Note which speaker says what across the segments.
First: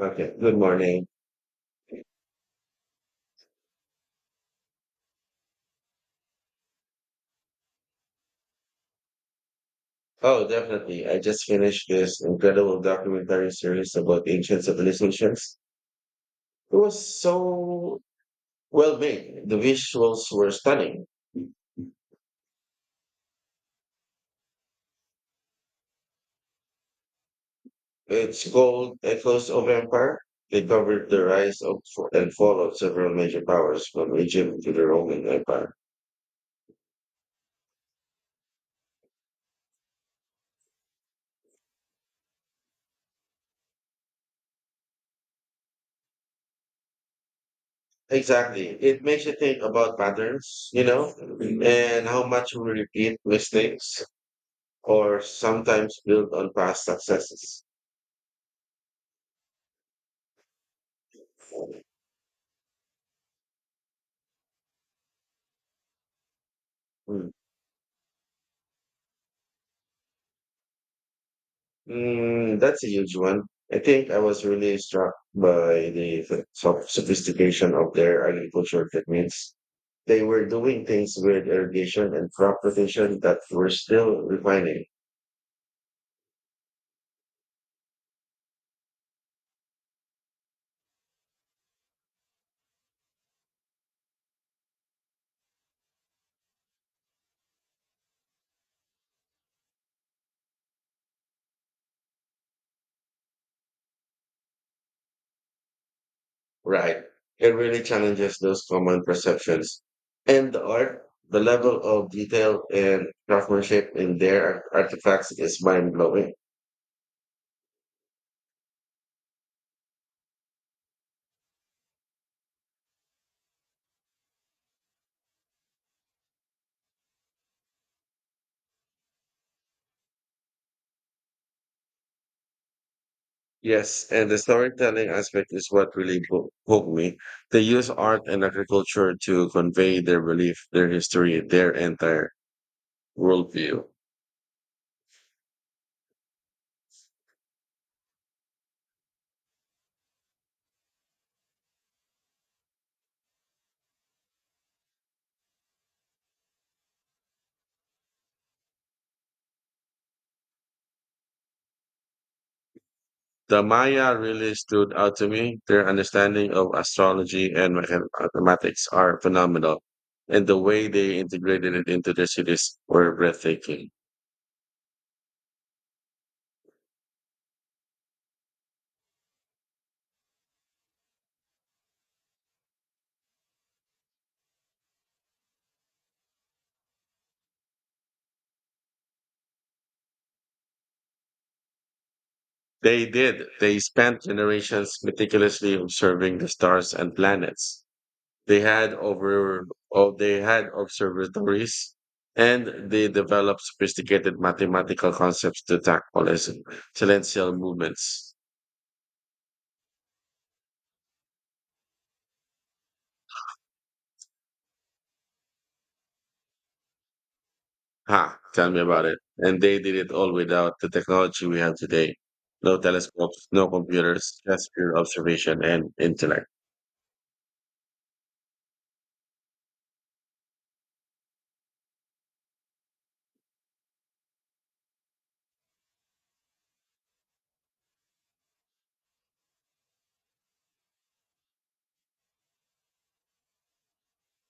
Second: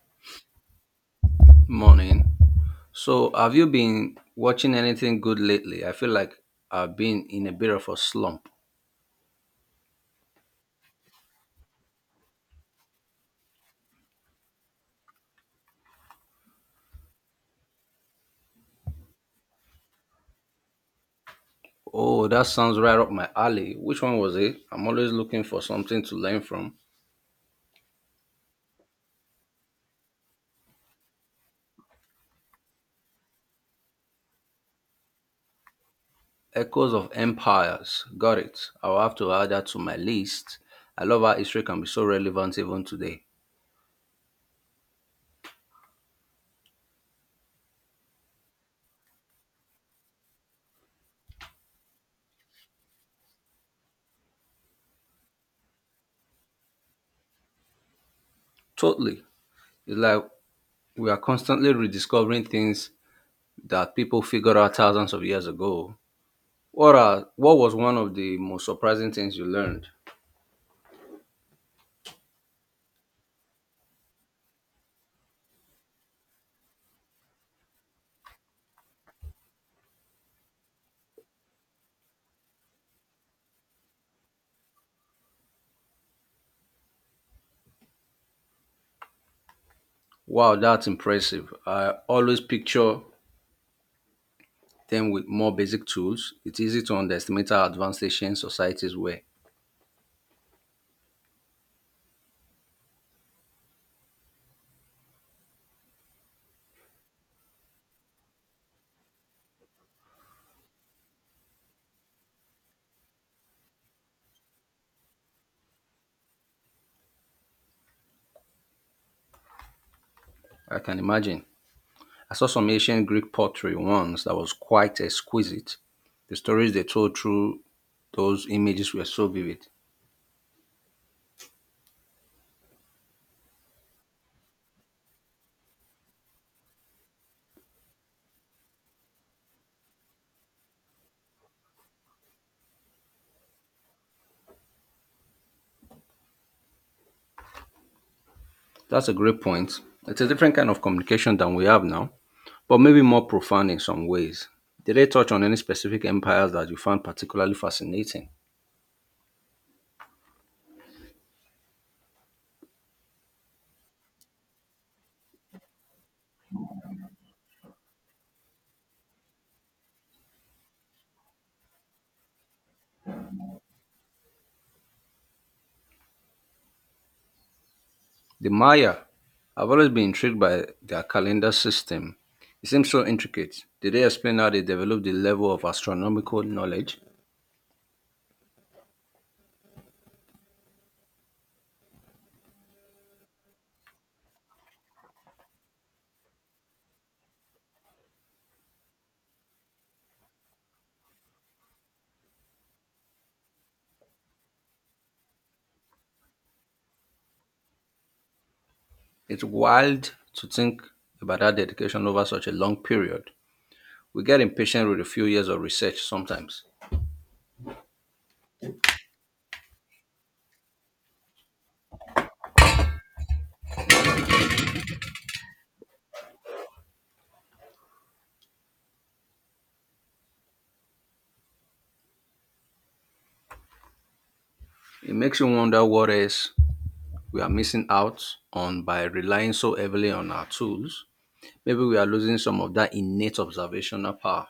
Speaker 1: Okay, good morning.
Speaker 2: Morning. So, have you been watching anything good lately? I feel like I've been in a bit of a slump.
Speaker 1: Oh, definitely. I just finished this incredible documentary series about ancient civilizations. It was so well made. The visuals were stunning.
Speaker 2: Oh, that sounds right up my alley. Which one was it? I'm always looking for something to learn from.
Speaker 1: It's called Echoes of Empire. They covered the rise of and fall of several major powers from Egypt to the Roman Empire.
Speaker 2: Echoes of Empires. Got it. I'll have to add that to my list. I love how history can be so relevant even today.
Speaker 1: Exactly. It makes you think about patterns, and how much we repeat mistakes or sometimes build on past successes.
Speaker 2: Totally. It's like we are constantly rediscovering things that people figured out thousands of years ago. What are
Speaker 1: Hmm.
Speaker 2: what was one of the most surprising things you learned?
Speaker 1: That's a huge one. I think I was really struck by the sophistication of their agricultural techniques. They were doing things with irrigation and crop rotation that we're still refining.
Speaker 2: Wow, that's impressive. I always picture them with more basic tools. It's easy to underestimate how advanced Asian societies were.
Speaker 1: Right. It really challenges those common perceptions. And the art, the level of detail and craftsmanship in their artifacts is mind blowing.
Speaker 2: I can imagine. I saw some ancient Greek pottery once that was quite exquisite. The stories they told through those images were so vivid.
Speaker 1: Yes, and the storytelling aspect is what really hooked me. They use art and agriculture to convey their belief, their history, their entire worldview.
Speaker 2: That's a great point. It's a different kind of communication than we have now, but maybe more profound in some ways. Did they touch on any specific empires that you found particularly fascinating?
Speaker 1: The Maya really stood out to me. Their understanding of astrology and mathematics are phenomenal, and the way they integrated it into their cities were breathtaking.
Speaker 2: The Maya I have always been intrigued by their calendar system. It seems so intricate. Did they explain how they developed the level of astronomical knowledge?
Speaker 1: They did. They spent generations meticulously observing the stars and planets. They had over Oh, they had observatories and they developed sophisticated mathematical concepts to tackle celestial movements.
Speaker 2: It's wild to think about that dedication over such a long period. We get impatient with a few years of research sometimes.
Speaker 1: Ha, tell me about it. And they did it all without the technology we have today. No telescopes, no computers, just pure observation and intellect.
Speaker 2: It makes you wonder what else we are missing out on by relying so heavily on our tools. Maybe we are losing some of that innate observational power.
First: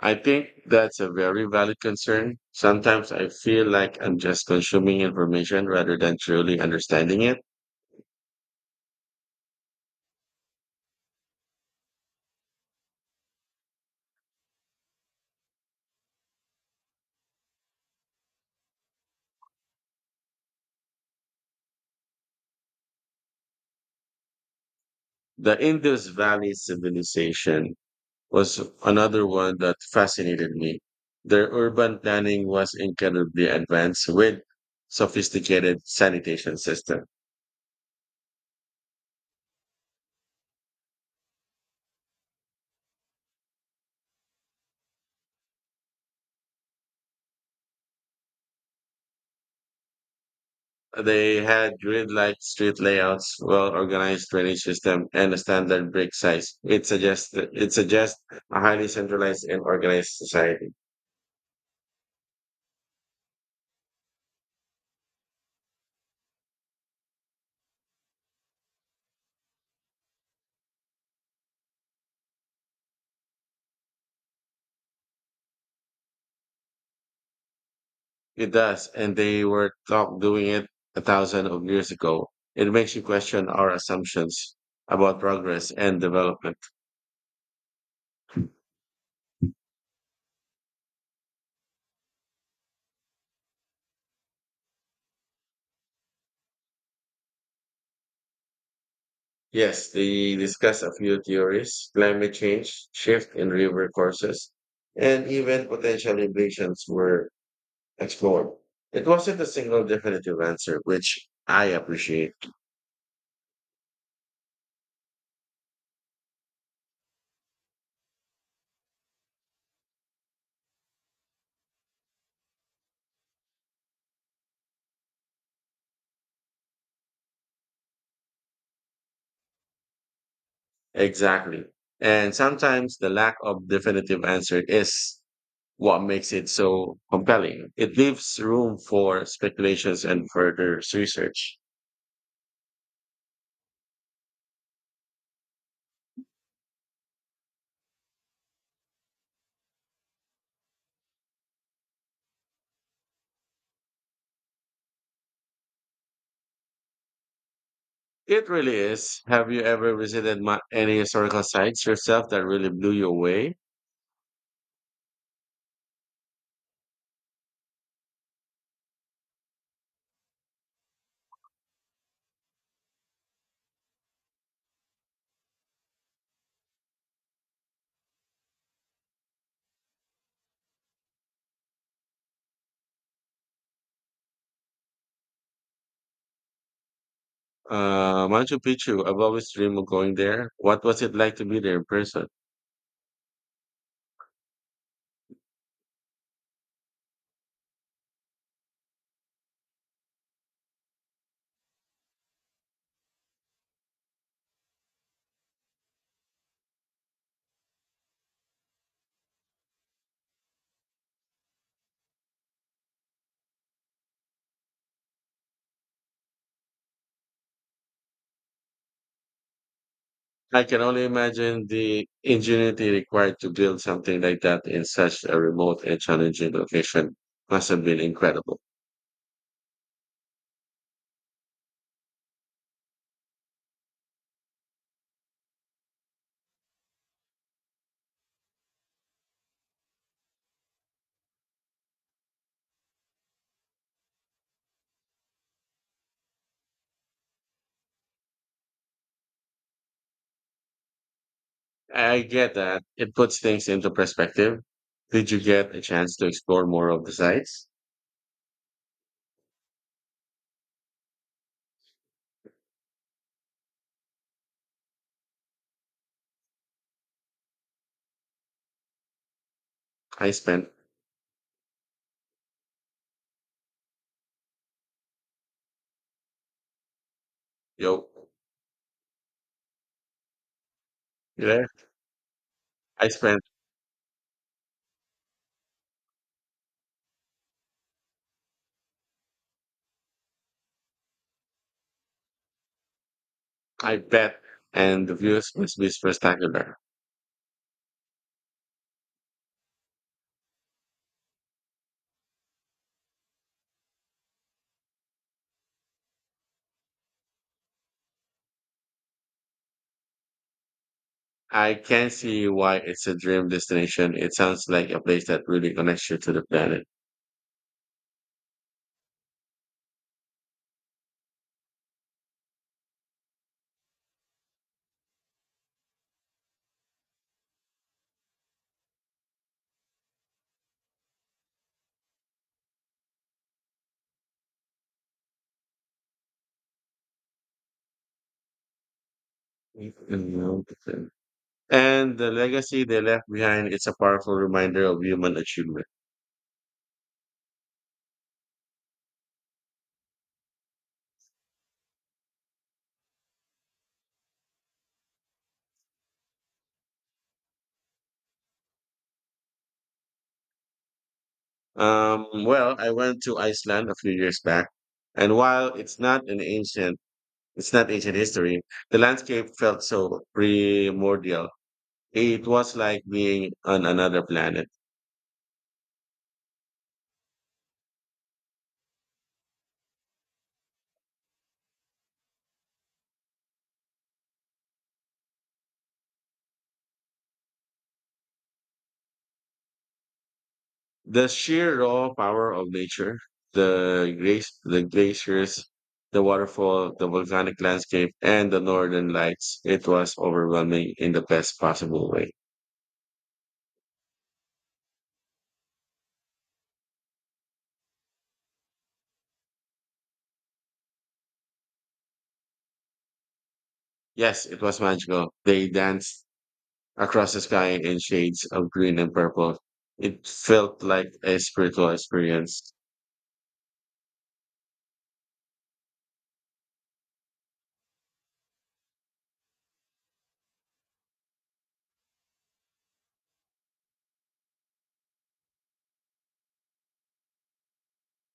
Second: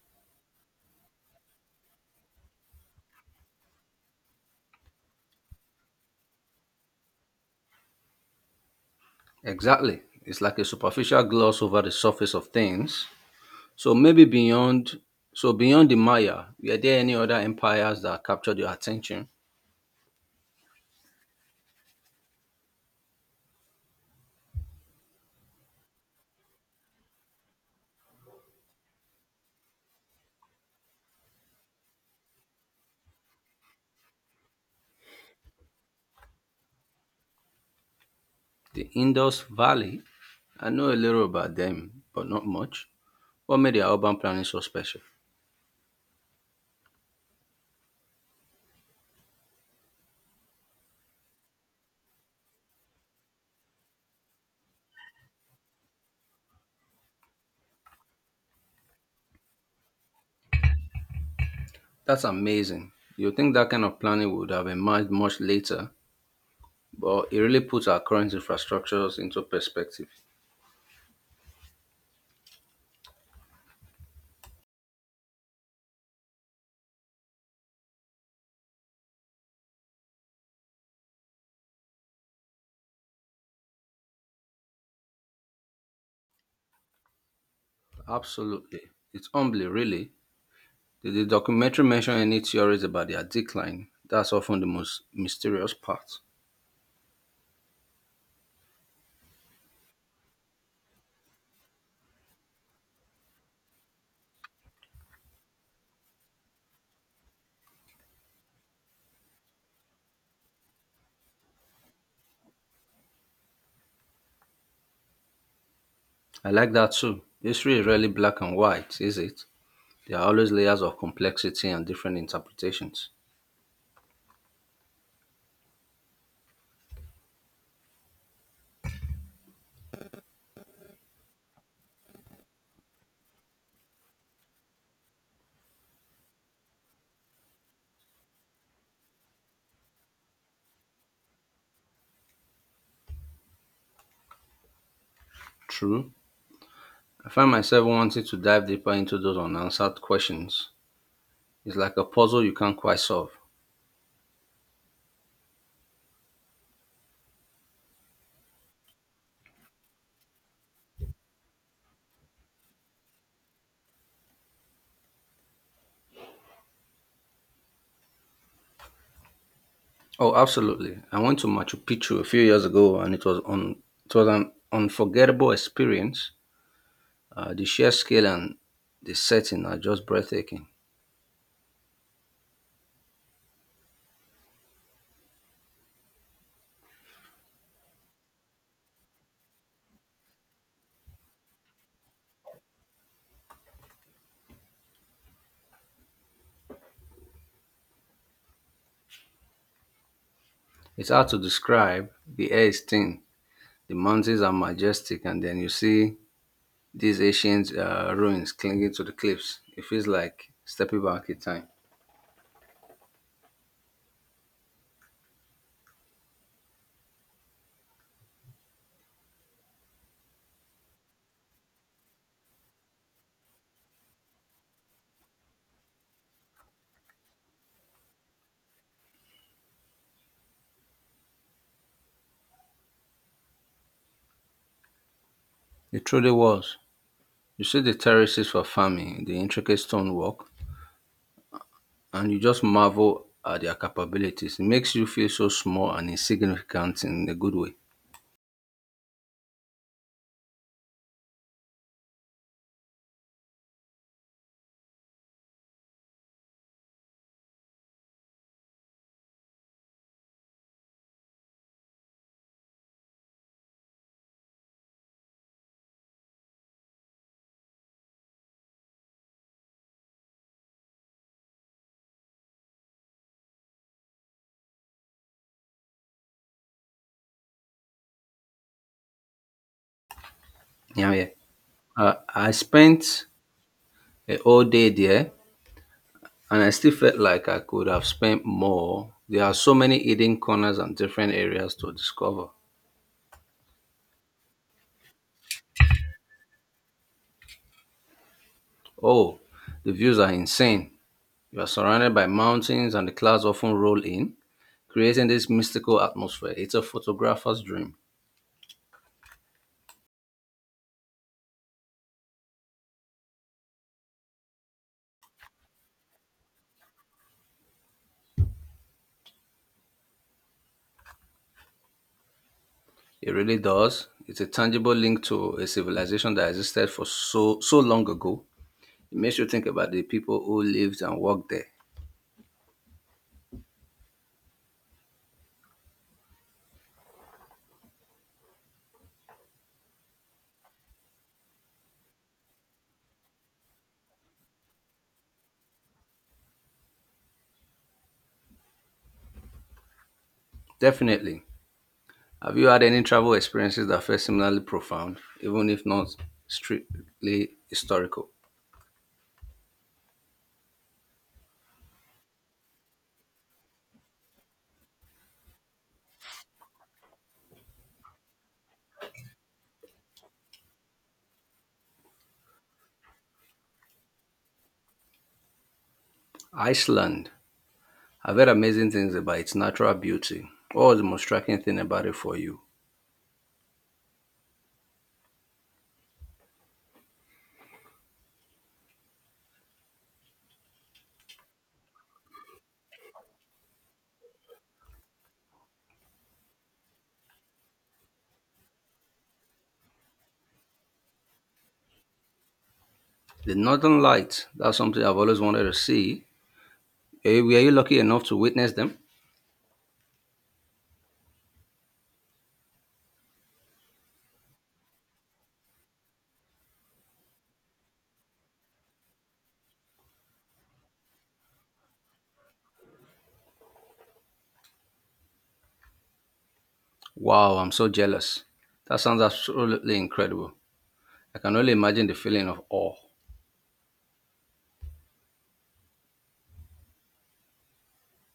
Speaker 1: I think that's a very valid concern. Sometimes I feel like I'm just consuming information rather than truly understanding it.
Speaker 2: Exactly. It's like a superficial gloss over the surface of things. So maybe beyond so beyond the Maya, were there any other empires that captured your attention?
Speaker 1: The Indus Valley civilization was another one that fascinated me. Their urban planning was incredibly advanced with sophisticated sanitation system.
Speaker 2: The Indus Valley. I know a little about them, but not much. What made their urban planning so special?
Speaker 1: They had grid-like street layouts, well-organized drainage system, and a standard brick size. It suggests a highly centralized and organized society.
Speaker 2: That's amazing. You think that kind of planning would have emerged much later, but it really puts our current infrastructures into perspective.
Speaker 1: It does, and they were taught doing it a thousand of years ago. It makes you question our assumptions about progress and development.
Speaker 2: Absolutely. It's humbling, really. Did the documentary mention any theories about their decline? That's often the most mysterious part.
Speaker 1: Yes, they discuss a few theories, climate change, shift in river courses, and even potential invasions were explored. It wasn't a single definitive answer, which I appreciate.
Speaker 2: I like that too. History is rarely black and white, is it? There are always layers of complexity and different interpretations.
Speaker 1: Exactly. And sometimes the lack of definitive answer is what makes it so compelling. It leaves room for speculations and further research.
Speaker 2: True. I find myself wanting to dive deeper into those unanswered questions. It's like a puzzle you can't quite solve.
Speaker 1: It really is. Have you ever visited any historical sites yourself that really blew you away?
Speaker 2: Oh, absolutely. I went to Machu Picchu a few years ago and it was an unforgettable experience. The sheer scale and the setting are just breathtaking.
Speaker 1: Machu Picchu. I've always dreamed of going there. What was it like to be there in person?
Speaker 2: It's hard to describe. The air is thin, the mountains are majestic, and then you see these ancient ruins clinging to the cliffs. It feels like stepping back in time.
Speaker 1: I can only imagine the ingenuity required to build something like that in such a remote and challenging location must have been incredible.
Speaker 2: It truly was. You see the terraces for farming, the intricate stonework, and you just marvel at their capabilities. It makes you feel so small and insignificant in a good way.
Speaker 1: I get that. It puts things into perspective. Did you get a chance to explore more of the sites? I spent, yo,
Speaker 2: Yeah, yeah.
Speaker 1: you there?
Speaker 2: I
Speaker 1: I
Speaker 2: spent
Speaker 1: spent,
Speaker 2: a whole day there, and I still felt like I could have spent more. There are so many hidden corners and different areas to discover.
Speaker 1: I bet, and the views must be spectacular.
Speaker 2: Oh, the views are insane. You are surrounded by mountains and the clouds often roll in, creating this mystical atmosphere. It's a photographer's dream.
Speaker 1: I can see why it's a dream destination. It sounds like a place that really connects you to the planet.
Speaker 2: It really does. It's a tangible link to a civilization that existed for so long ago. It makes you think about the people who lived and worked there.
Speaker 1: And the legacy they left behind. It's a powerful reminder of human achievement.
Speaker 2: Definitely. Have you had any travel experiences that felt similarly profound, even if not strictly historical?
Speaker 1: Well, I went to Iceland a few years back, and while it's not an ancient, it's not ancient history, the landscape felt so primordial. It was like being on another planet.
Speaker 2: Iceland. I've heard amazing things about its natural beauty. What was the most striking thing about it for you?
Speaker 1: The sheer raw power of nature, the grace, the glaciers, the waterfall, the volcanic landscape, and the northern lights, it was overwhelming in the best possible way.
Speaker 2: The Northern Lights, that's something I've always wanted to see. Were you lucky enough to witness them?
Speaker 1: Yes, it was magical. They danced across the sky in shades of green and purple. It felt like a spiritual experience.
Speaker 2: Wow, I'm so jealous. That sounds absolutely incredible. I can only imagine the feeling of awe.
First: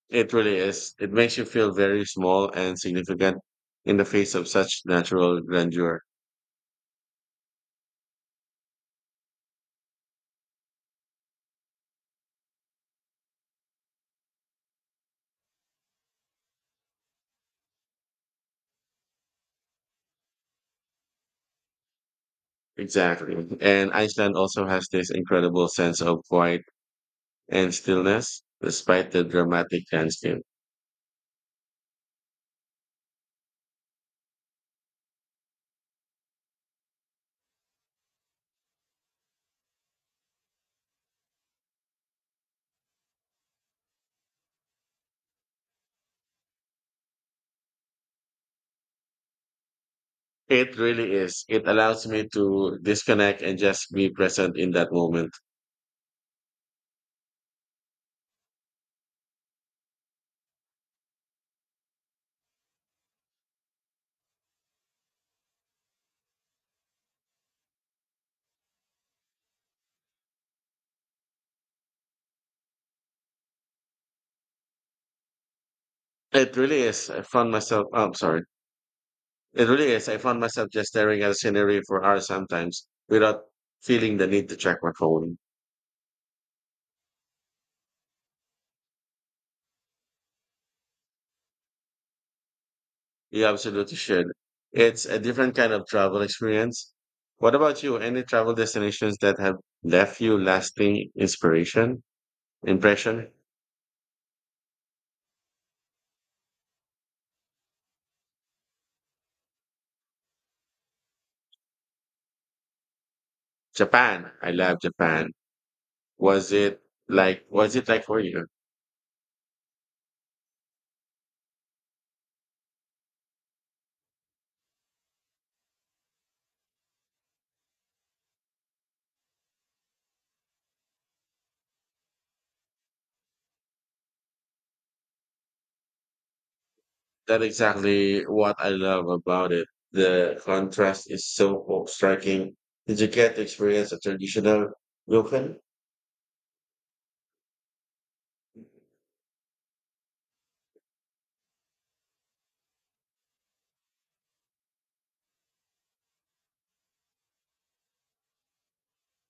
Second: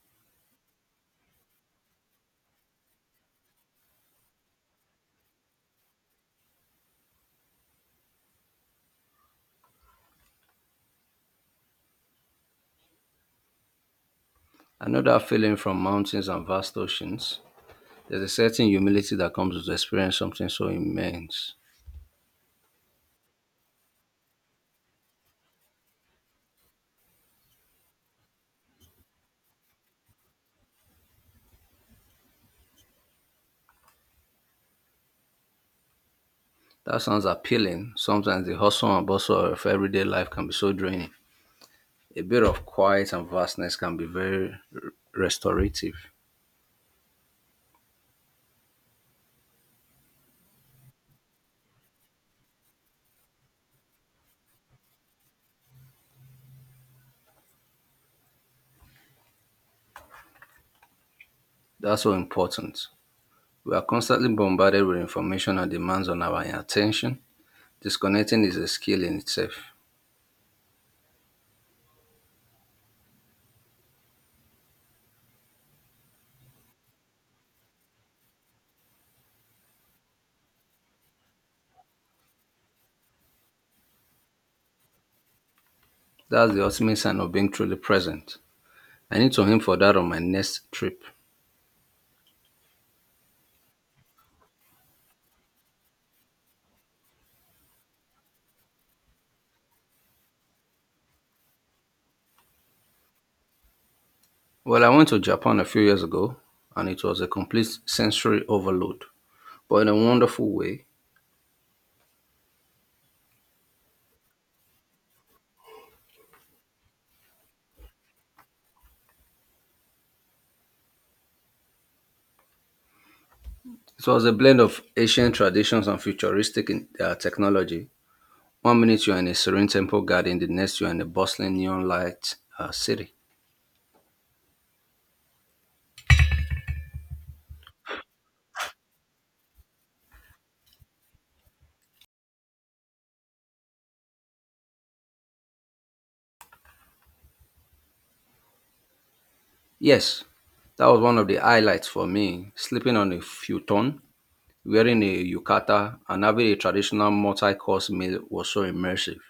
Speaker 1: It really is. It makes you feel very small and significant in the face of such natural grandeur.
Speaker 2: I know that feeling from mountains and vast oceans. There's a certain humility that comes with experience something so immense.
Speaker 1: Exactly. And Iceland also has this incredible sense of quiet and stillness despite the dramatic landscape.
Speaker 2: That sounds appealing. Sometimes the hustle and bustle of everyday life can be so draining. A bit of quiet and vastness can be very restorative.
Speaker 1: It really is. It allows me to disconnect and just be present in that moment.
Speaker 2: That's so important. We are constantly bombarded with information and demands on our attention. Disconnecting is a skill in itself.
Speaker 1: It really is. I found myself, oh, I'm sorry. It really is. I found myself just staring at scenery for hours sometimes without feeling the need to check my phone.
Speaker 2: That's the ultimate sign of being truly present. I need to aim for that on my next trip.
Speaker 1: You absolutely should. It's a different kind of travel experience. What about you? Any travel destinations that have left you lasting inspiration? Impression?
Speaker 2: Well, I went to Japan a few years ago and it was a complete sensory overload, but in a wonderful way.
Speaker 1: Japan. I love Japan. Was it was it like for you?
Speaker 2: It was a blend of ancient traditions and futuristic technology. One minute you're in a serene temple garden, the next you're in a bustling neon light city.
Speaker 1: That's exactly what I love about it. The contrast is so striking. Did you get to experience a traditional ryokan?
Speaker 2: Yes, that was one of the highlights for me. Sleeping on a futon, wearing a yukata, and having a traditional multi course meal was so immersive.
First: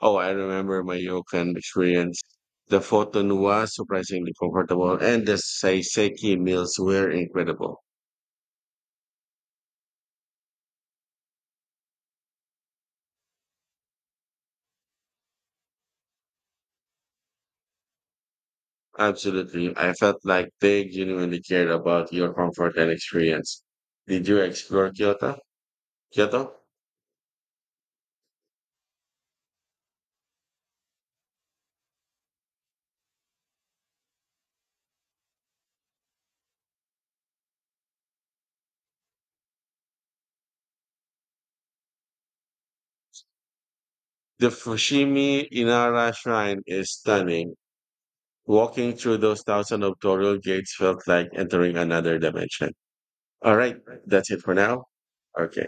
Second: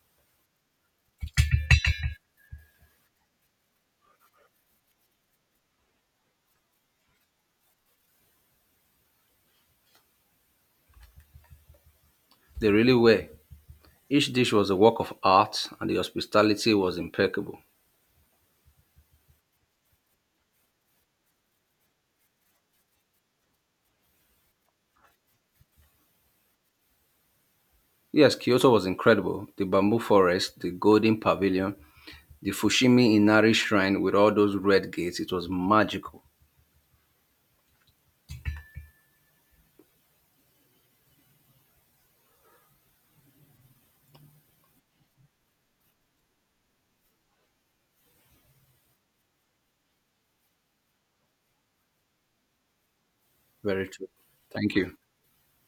Speaker 1: Oh, I remember my ryokan experience. The futon was surprisingly comfortable, and the saiseki meals were incredible.
Speaker 2: They really were. Each dish was a work of art, and the hospitality was impeccable.
Speaker 1: Absolutely, I felt like they genuinely cared about your comfort and experience. Did you explore Kyoto?
Speaker 2: Yes, Kyoto was incredible. The bamboo forest, the golden pavilion, the Fushimi Inari shrine with all those red gates, it was magical.
Speaker 1: The Fushimi Inara Shrine is stunning. Walking through those thousands of torii gates felt like entering another dimension. All right,
Speaker 2: Very true.
Speaker 1: that's it for
Speaker 2: Thank
Speaker 1: now.
Speaker 2: you.
Speaker 1: Okay.